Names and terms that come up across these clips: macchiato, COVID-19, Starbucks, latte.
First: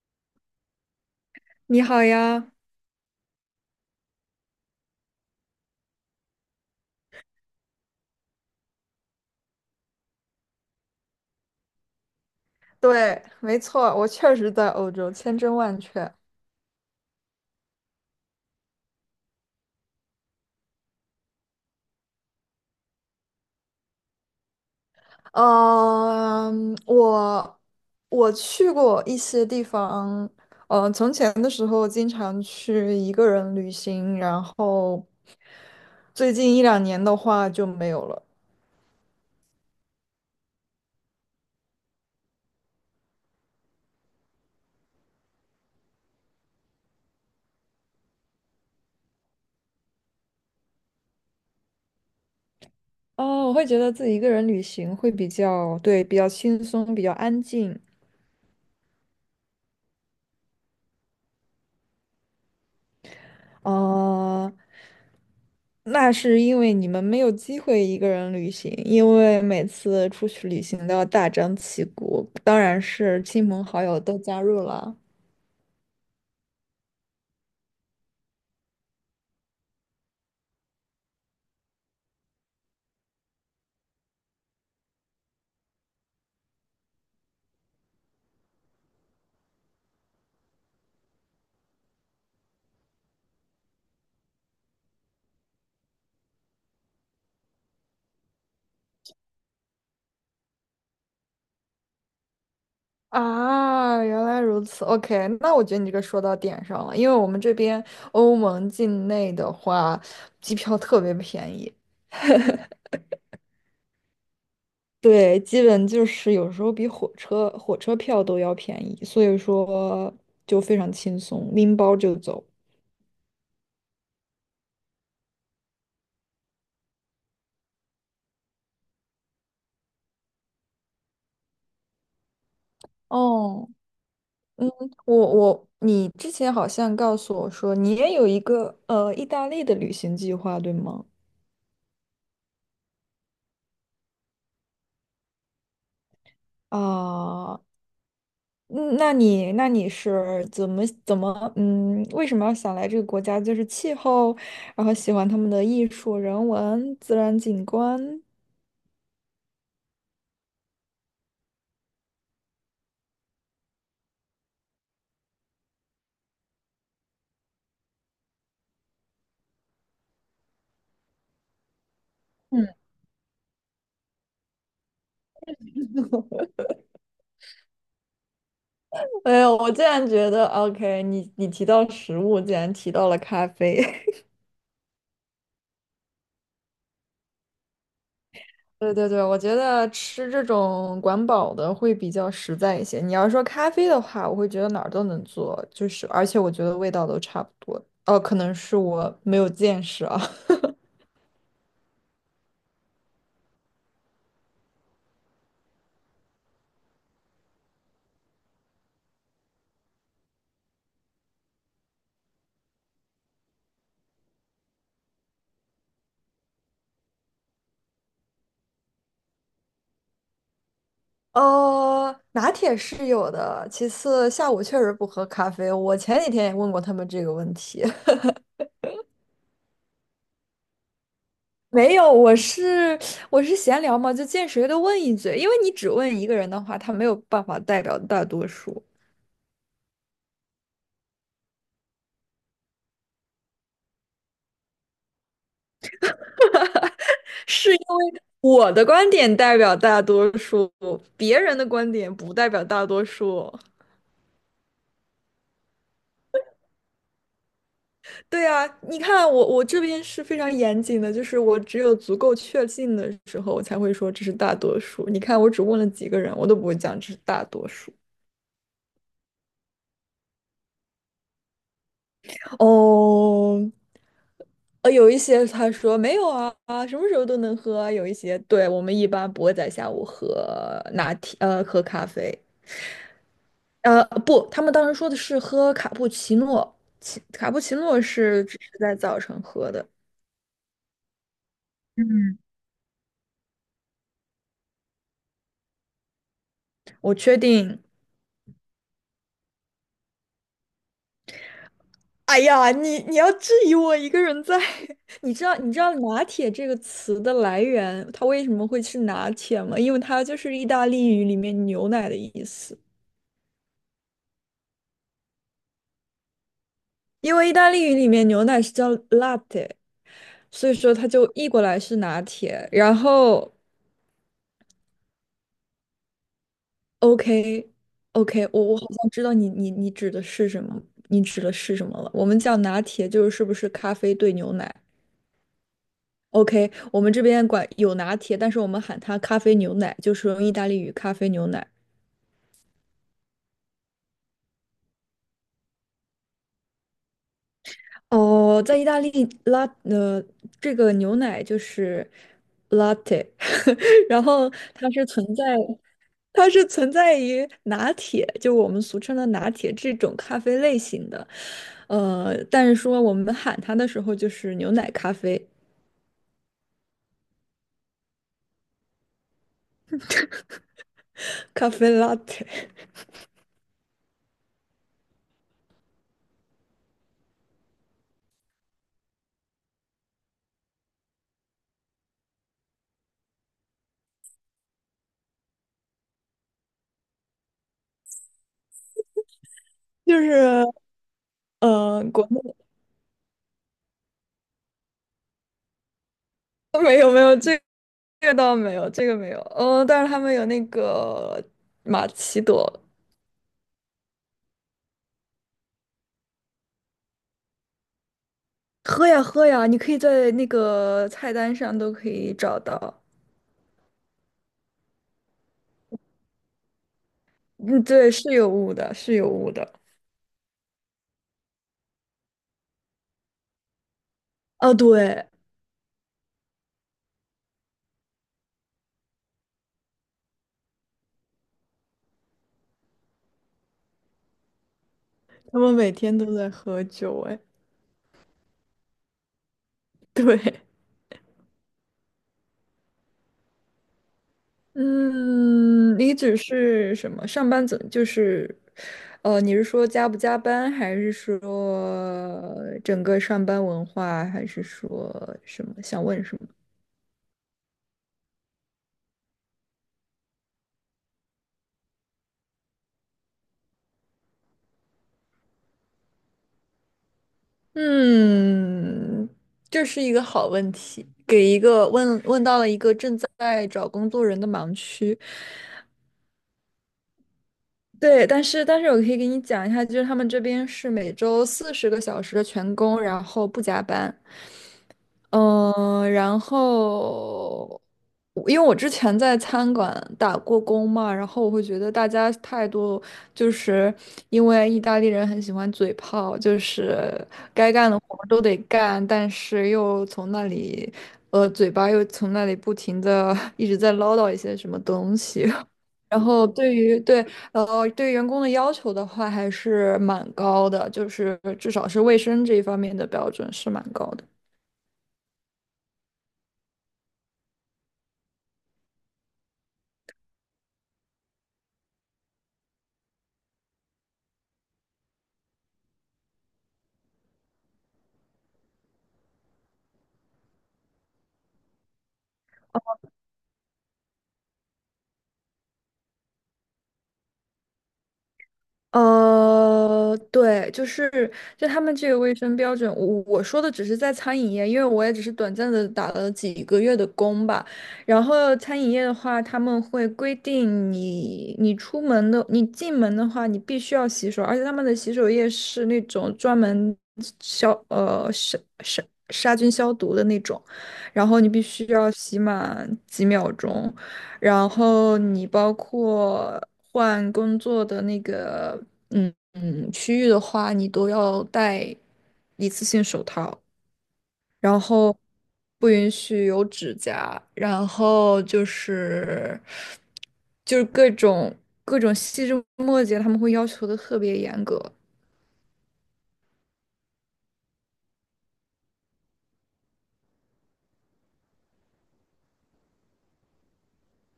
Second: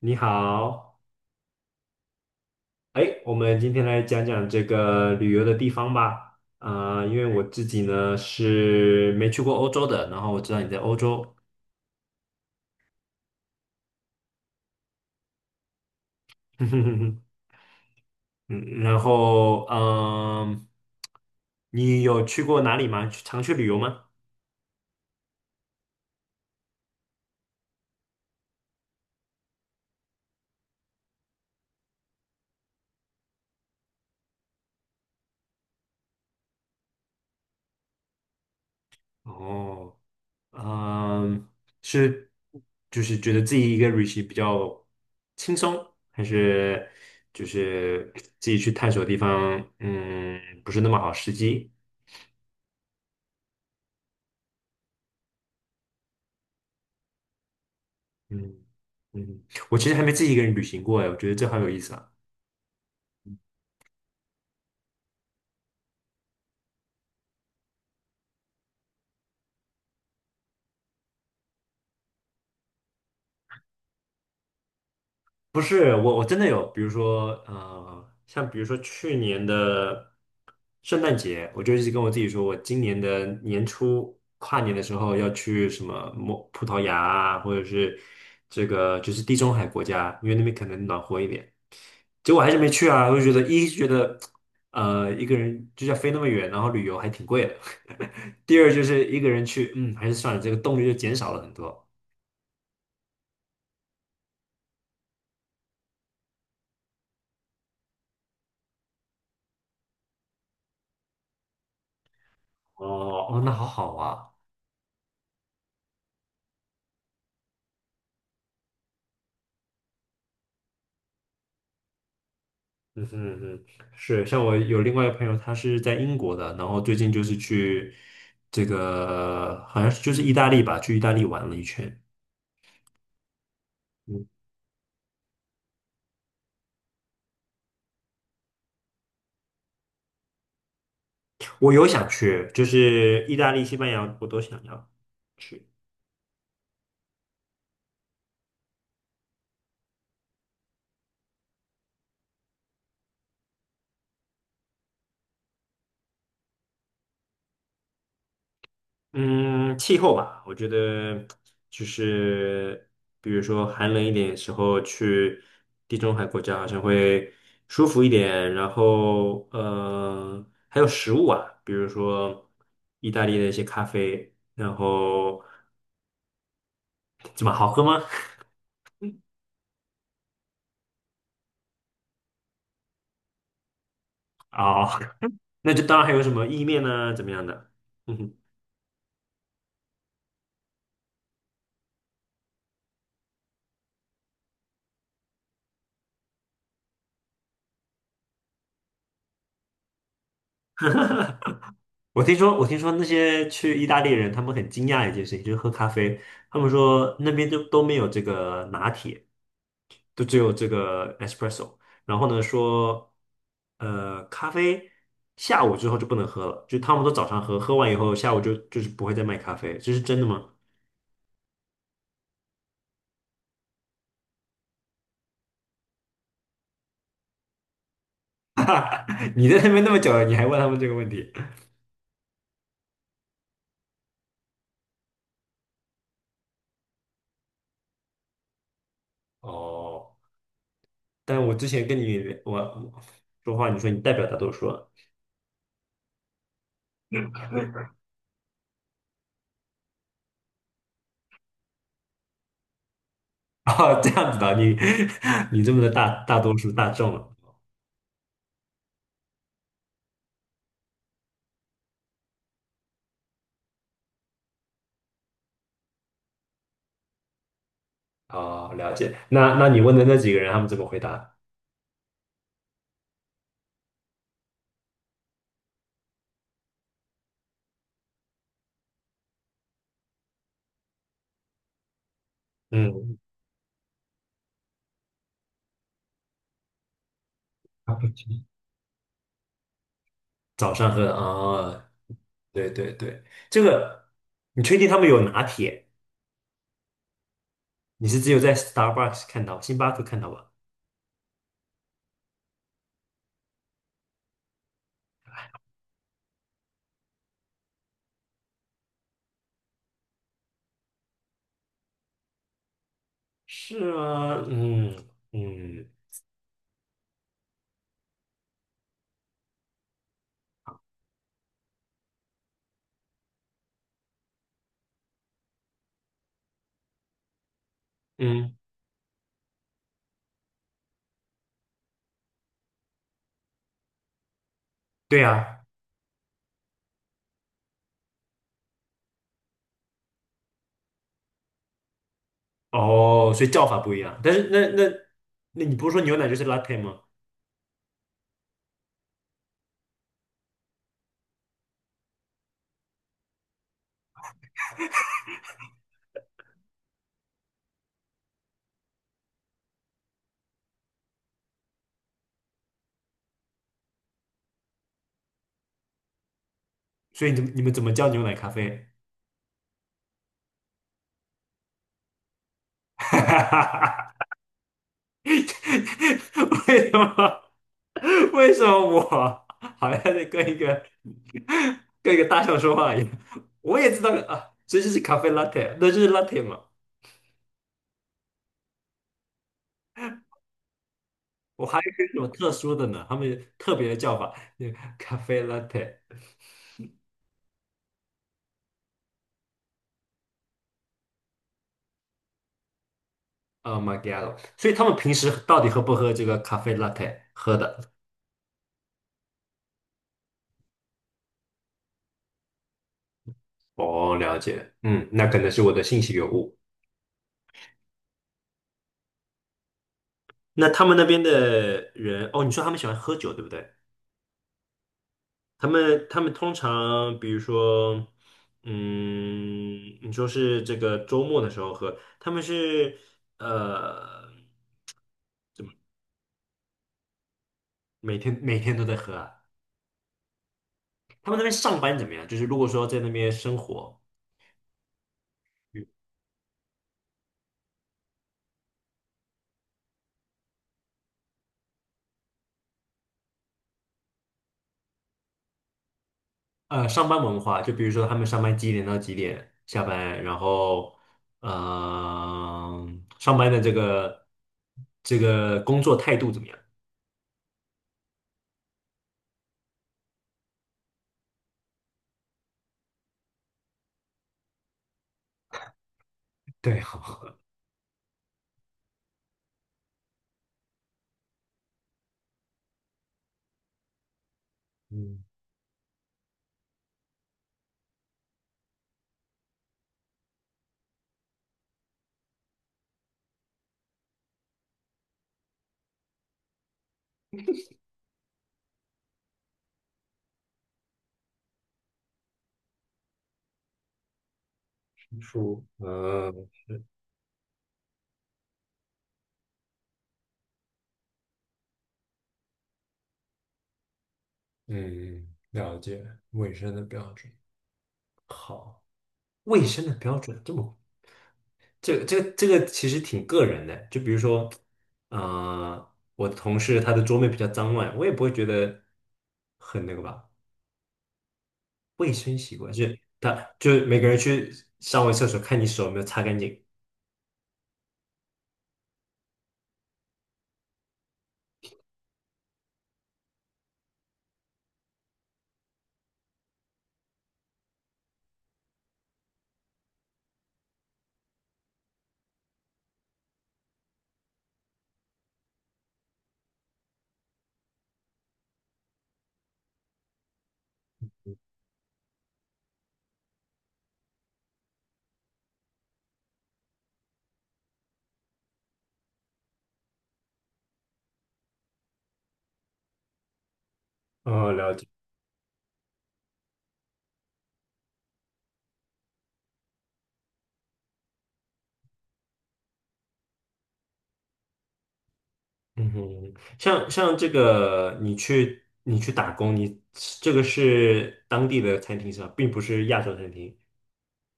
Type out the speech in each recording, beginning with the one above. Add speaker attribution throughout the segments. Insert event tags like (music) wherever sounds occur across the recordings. Speaker 1: 你好，
Speaker 2: 你好呀，
Speaker 1: 哎，我们今天来讲讲这个旅游的地方吧。啊，因为我自己呢是没去过欧洲的，然后我知道你在欧洲。
Speaker 2: 对，没错，我确实在欧洲，千真万确。
Speaker 1: (laughs) 嗯。然后你有去过哪里吗？去常去旅游吗？
Speaker 2: 嗯，我我去过一些地方，从前的时候经常去一个人旅行，然后最近一两年的话就没有了。
Speaker 1: 哦，嗯，是，就是觉得自己一个旅行比较轻松，还是就是自己去探索地方，不是那么好时机？
Speaker 2: 哦，我会觉得自己一个人旅行会比较，对，比较轻松，比较安静。
Speaker 1: 嗯嗯。我其实还没自己一个人旅行过哎，我觉得这好有意思啊。
Speaker 2: 哦，那是因为你们没有机会一个人旅行，因为每次出去旅行都要大张旗鼓，当然是亲朋好友都加入了。
Speaker 1: 不是我，我真的有，比如说，像比如说去年的圣诞节，我就一直跟我自己说，我今年的年初跨年的时候要去什么葡萄牙啊，或者是这个就是地中海国家，因为那边可能暖和一点。结果还是没去啊，我就觉得一是觉得，一个人就要飞那么远，然后旅游还挺贵的。(laughs) 第二就是一个人去，还是算了，这个动力就减少了很多。
Speaker 2: 啊，原来如此。OK，那我觉得你这个说到点上了，因为我们这边欧盟境内的话，机票特别便宜。
Speaker 1: 哦哦，那好好啊。
Speaker 2: 对，基本就是有时候比火车票都要便宜，所以说就非常轻松，拎包就走。
Speaker 1: 嗯哼，嗯哼。是，像我有另外一个朋友，他是在英国的，然后最近就是去这个好像是就是意大利吧，去意大利玩了一圈。
Speaker 2: 哦。
Speaker 1: 嗯，
Speaker 2: 你之前好像告诉我说你也有一个意大利的旅行计划，对吗？
Speaker 1: 我有想去，就是意大利、西班牙我都想要去。
Speaker 2: 啊，嗯那你那你是怎么为什么要想来这个国家？就是气候，然后喜欢他们的艺术、人文、自然景观。
Speaker 1: 嗯，气候吧，我觉得就是比如说寒冷一点的时候去地中海国家好像会舒服一点，然后还有食物啊，比如说
Speaker 2: 嗯，
Speaker 1: 意大利的一些咖啡，然后怎么好喝吗？
Speaker 2: 哎呦，我竟然觉得，OK，你提到食物，竟然提到了咖啡。
Speaker 1: (laughs) 哦，那就当然还有什么意面呢、怎么样的？嗯哼。
Speaker 2: 对对对，我觉得吃这种管饱的会比较实在一些。你要说咖啡的话，我会觉得哪儿都能做，就是而且我觉得味道都差不多。哦，可能是我没有见识啊。
Speaker 1: 我听说那些去意大利人他们很惊讶一件事情，就是喝咖啡，他们说那边都没有这个拿铁。都只有这个 espresso。然后呢，说咖啡下午之后就不能喝了，就他们都早上喝，喝完以后下午就是不会再卖咖啡，这是真的吗？
Speaker 2: (laughs) 拿铁是有的，其次下午确实不喝咖啡。我前几天也问过他们这个问题。
Speaker 1: (laughs) 你在那边那么久了，你还问他们这个问题？
Speaker 2: (laughs) 没有，我是闲聊嘛，就见谁都问一嘴，因为你只问一个人的话，他没有办法代表大多数。
Speaker 1: 哦，但我之前跟你我说话，你说你代表大多数啊。
Speaker 2: 是。我的观点代表大多数，别人的观点不代表大多数。
Speaker 1: (laughs) 哦，这样子的，你 (laughs) 你这么的大大多数大众了。
Speaker 2: 对啊，你看我这边是非常严谨的，就是我只有足够确信的时候，我才会说这是大多数。你看，我只问了几个人，我都不会讲这是大多数。
Speaker 1: 哦，了解。那那你问的那几个人，他们怎么回答？
Speaker 2: 哦，有一些他说没有啊，啊，什么时候都能喝啊，有一些，对，我们一般不会在下午喝拿铁，喝咖啡。
Speaker 1: 嗯，
Speaker 2: 不，他们当时说的是喝卡布奇诺卡布奇诺是只是在早晨喝的。
Speaker 1: 早上喝的啊，哦，对对对。这个你确定他们有拿铁？
Speaker 2: 我确定。
Speaker 1: 你是只有在 Starbucks 看到，星巴克看到吧？
Speaker 2: 哎呀，你要质疑我一个人在？(laughs) 你知道拿铁这个词的来源，它为什么会是拿铁吗？因为它就是意大利语里面牛奶的意思。
Speaker 1: 是吗？嗯嗯
Speaker 2: 因为意大利语里面牛奶是叫 latte，所以说它就译过来是拿铁。然后 OK， OK，
Speaker 1: 嗯，
Speaker 2: 我好像知道你指的是什么，你指的是什么了？我们叫拿铁就是是不是咖啡兑牛奶
Speaker 1: 对啊。
Speaker 2: ？OK，我们这边管有拿铁，但是我们喊它咖啡牛奶，就是用意大利语咖啡牛奶。
Speaker 1: 哦，所以叫法不一样。但是那你不是说牛奶就是 latte 吗？
Speaker 2: 哦，在意大利拉呃，这个牛奶就是 latte。(laughs) 然后它是存在。它是存在于拿铁，就我们俗称的拿铁这种咖啡类型的，呃，但是说我们喊它的时候就是牛奶咖啡，
Speaker 1: 所以你你们怎么叫牛奶咖啡？
Speaker 2: 咖啡 l 铁，
Speaker 1: (laughs) 为什么为什么我好像在跟一个大象说话一样？我也知道啊，所以这就是咖啡 latte，那就是 latte 嘛。
Speaker 2: 就是
Speaker 1: 我还以为是有一
Speaker 2: 国
Speaker 1: 种特
Speaker 2: 内。
Speaker 1: 殊的呢，他们有特别的叫法，那个咖啡 latte，
Speaker 2: (laughs) 没有没有这个倒没有，这个没有，但是他们有那个玛奇朵。
Speaker 1: 呃 machiato 所以他们平时到底喝不喝这个咖啡 latte 喝的？
Speaker 2: 喝呀喝呀，你可以在那个菜单上都可以找到。
Speaker 1: 哦，了解，嗯，那可能是我的信息有误。
Speaker 2: 嗯，对，是有雾的，是有雾的。
Speaker 1: 那他们那边的人，哦，你说他们喜欢喝酒，对不对？
Speaker 2: 哦，对，
Speaker 1: 他们通常，比如说，嗯，你说是这个周末的时候喝，他们是呃，
Speaker 2: 他
Speaker 1: 怎么
Speaker 2: 们每天都在喝酒，哎，
Speaker 1: 每天都在喝啊？
Speaker 2: 对。
Speaker 1: 他们那边上班怎么样？就是如果说在那边生活。嗯
Speaker 2: 嗯，你只是什么？上班怎就是，呃，你是说加不加班，还是说整个上班文化，还是说什么？想问什么？
Speaker 1: 呃，上班文化，就比如说他们上班几点到几点下班，然后呃，上班的这个工作态度怎么样？
Speaker 2: 嗯，这是一个好问题，给一个问到了一个正在找工作人的盲区。
Speaker 1: 对，好，
Speaker 2: 对，但是我可以给你讲一下，就是他们这边是每周40个小时的全工，然后不加班。
Speaker 1: 嗯，
Speaker 2: 嗯，然后因为我之前在餐馆打过工嘛，然后我会觉得大家态度就是因为意大利人很喜欢嘴炮，就是该干的活儿都得干，但是又从那里，呃，嘴巴又从那里不停的 (laughs) 一直在唠叨一些什么东西。(laughs)
Speaker 1: 书，
Speaker 2: 然
Speaker 1: 嗯
Speaker 2: 后对于对呃对员工的要求的话，还是蛮高的，就是至少是卫生这一方面的标准是蛮高的。
Speaker 1: 嗯，了解，卫生的标准，好。卫生的标准这个其实挺个人的，就比如说，呃，我的同事他的桌面比较脏乱，我也不会觉得很那个吧。卫生习惯，就是他就是每个人去上完厕所看你手有没有擦干净。
Speaker 2: 对，就是他们这个卫生标准，我说的只是在餐饮业，因为我也只是短暂的打了几个月的工吧。然后餐饮业的话，他们会规定你出门的，你进门的话，你必须要洗手，而且他们的洗手液是那种专门消呃杀杀杀菌消毒的那种，然后你必须要洗满几秒钟。然后你包括换工作的那个，区域的话，你都要戴一次性手套。
Speaker 1: 哦，了
Speaker 2: 然
Speaker 1: 解。
Speaker 2: 后不允许有指甲，然后就是各种细枝末节，他们会要求的特别严格。
Speaker 1: 嗯哼。像这个你去打工，你这个是当地的餐厅是吧，并不是亚洲餐厅。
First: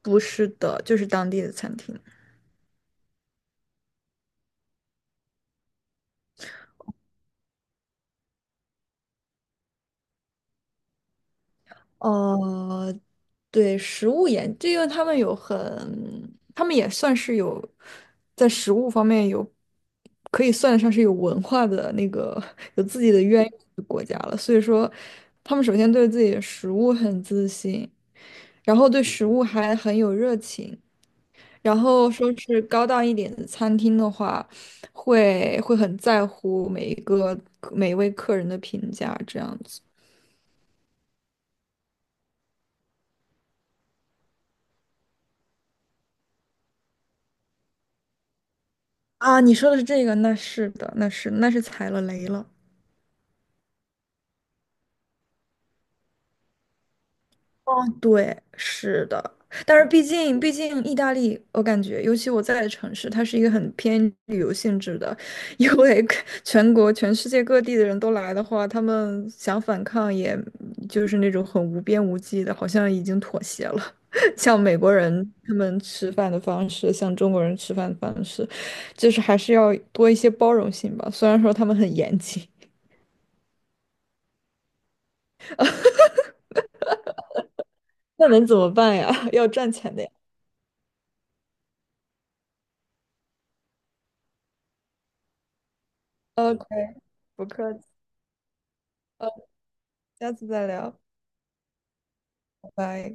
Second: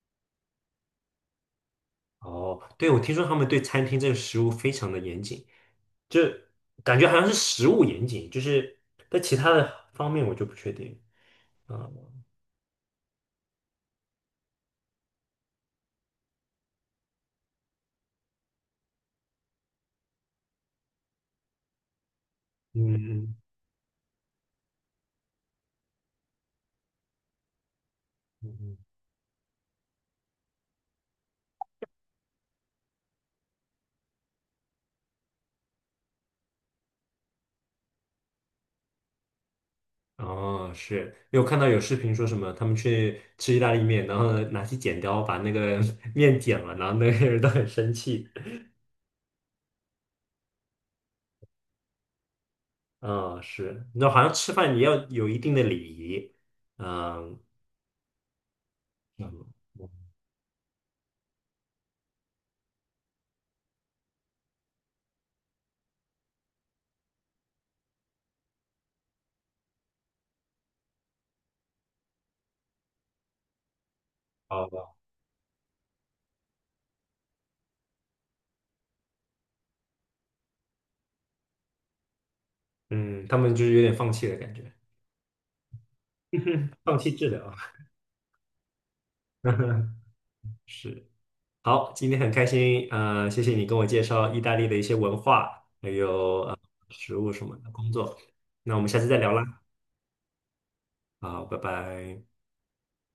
Speaker 2: 不是的，就是当地的餐厅。
Speaker 1: 哦，对，我听说他们对餐厅这个食物非常的严谨。就感觉好像是食物严谨，就是在其他的方面我就不确定啊。
Speaker 2: 呃，对，食物研，这个他们也算是有在食物方面有，可以算得上是有文化的那个 (laughs) 有
Speaker 1: 嗯
Speaker 2: 自己的渊
Speaker 1: 嗯
Speaker 2: 源的国家了。所以说，他们首先对自己的食物很自信，
Speaker 1: 嗯
Speaker 2: 然
Speaker 1: 嗯，
Speaker 2: 后对食物还很有热情，然后说是高档一点的餐厅的话，会很在乎每一位客人的评价，这样子。
Speaker 1: 哦，是，因为我看到有视频说什么，他们去吃意大利面，然后呢拿起剪刀把那个 (laughs) 面剪了，然后那些人都很生气。
Speaker 2: 啊，你说的是这个，那是的，那是踩了雷了。
Speaker 1: 啊，是，你知道好像吃饭也要有一定的礼仪。嗯，
Speaker 2: 哦，对，是的，
Speaker 1: 嗯，
Speaker 2: 但是毕竟意大利，我感觉，尤其我在的城市，它是一个很偏旅游性质的，因为 (laughs) 全世界各地的人都来的话，他们想反抗，也就是那种很无边无际的，好像已经妥协了。(laughs) 像
Speaker 1: 好
Speaker 2: 美
Speaker 1: 吧，
Speaker 2: 国人他们吃饭的方式，像中国人吃饭的方式，就是还是要多一些包容性吧。虽然说他们很严谨。
Speaker 1: 嗯，他们就是有点放弃的感觉，放弃治疗。
Speaker 2: 那能怎么办呀？(laughs) 要赚
Speaker 1: (laughs)
Speaker 2: 钱的呀。
Speaker 1: 是。好，今天很开心，谢谢你跟我介绍意大利的一些文化，还有
Speaker 2: OK，
Speaker 1: 食物什
Speaker 2: 不
Speaker 1: 么的
Speaker 2: 客气，
Speaker 1: 工作。那我们下次再
Speaker 2: 呃，
Speaker 1: 聊啦，
Speaker 2: 下次再聊，
Speaker 1: 好，拜拜。
Speaker 2: 拜拜。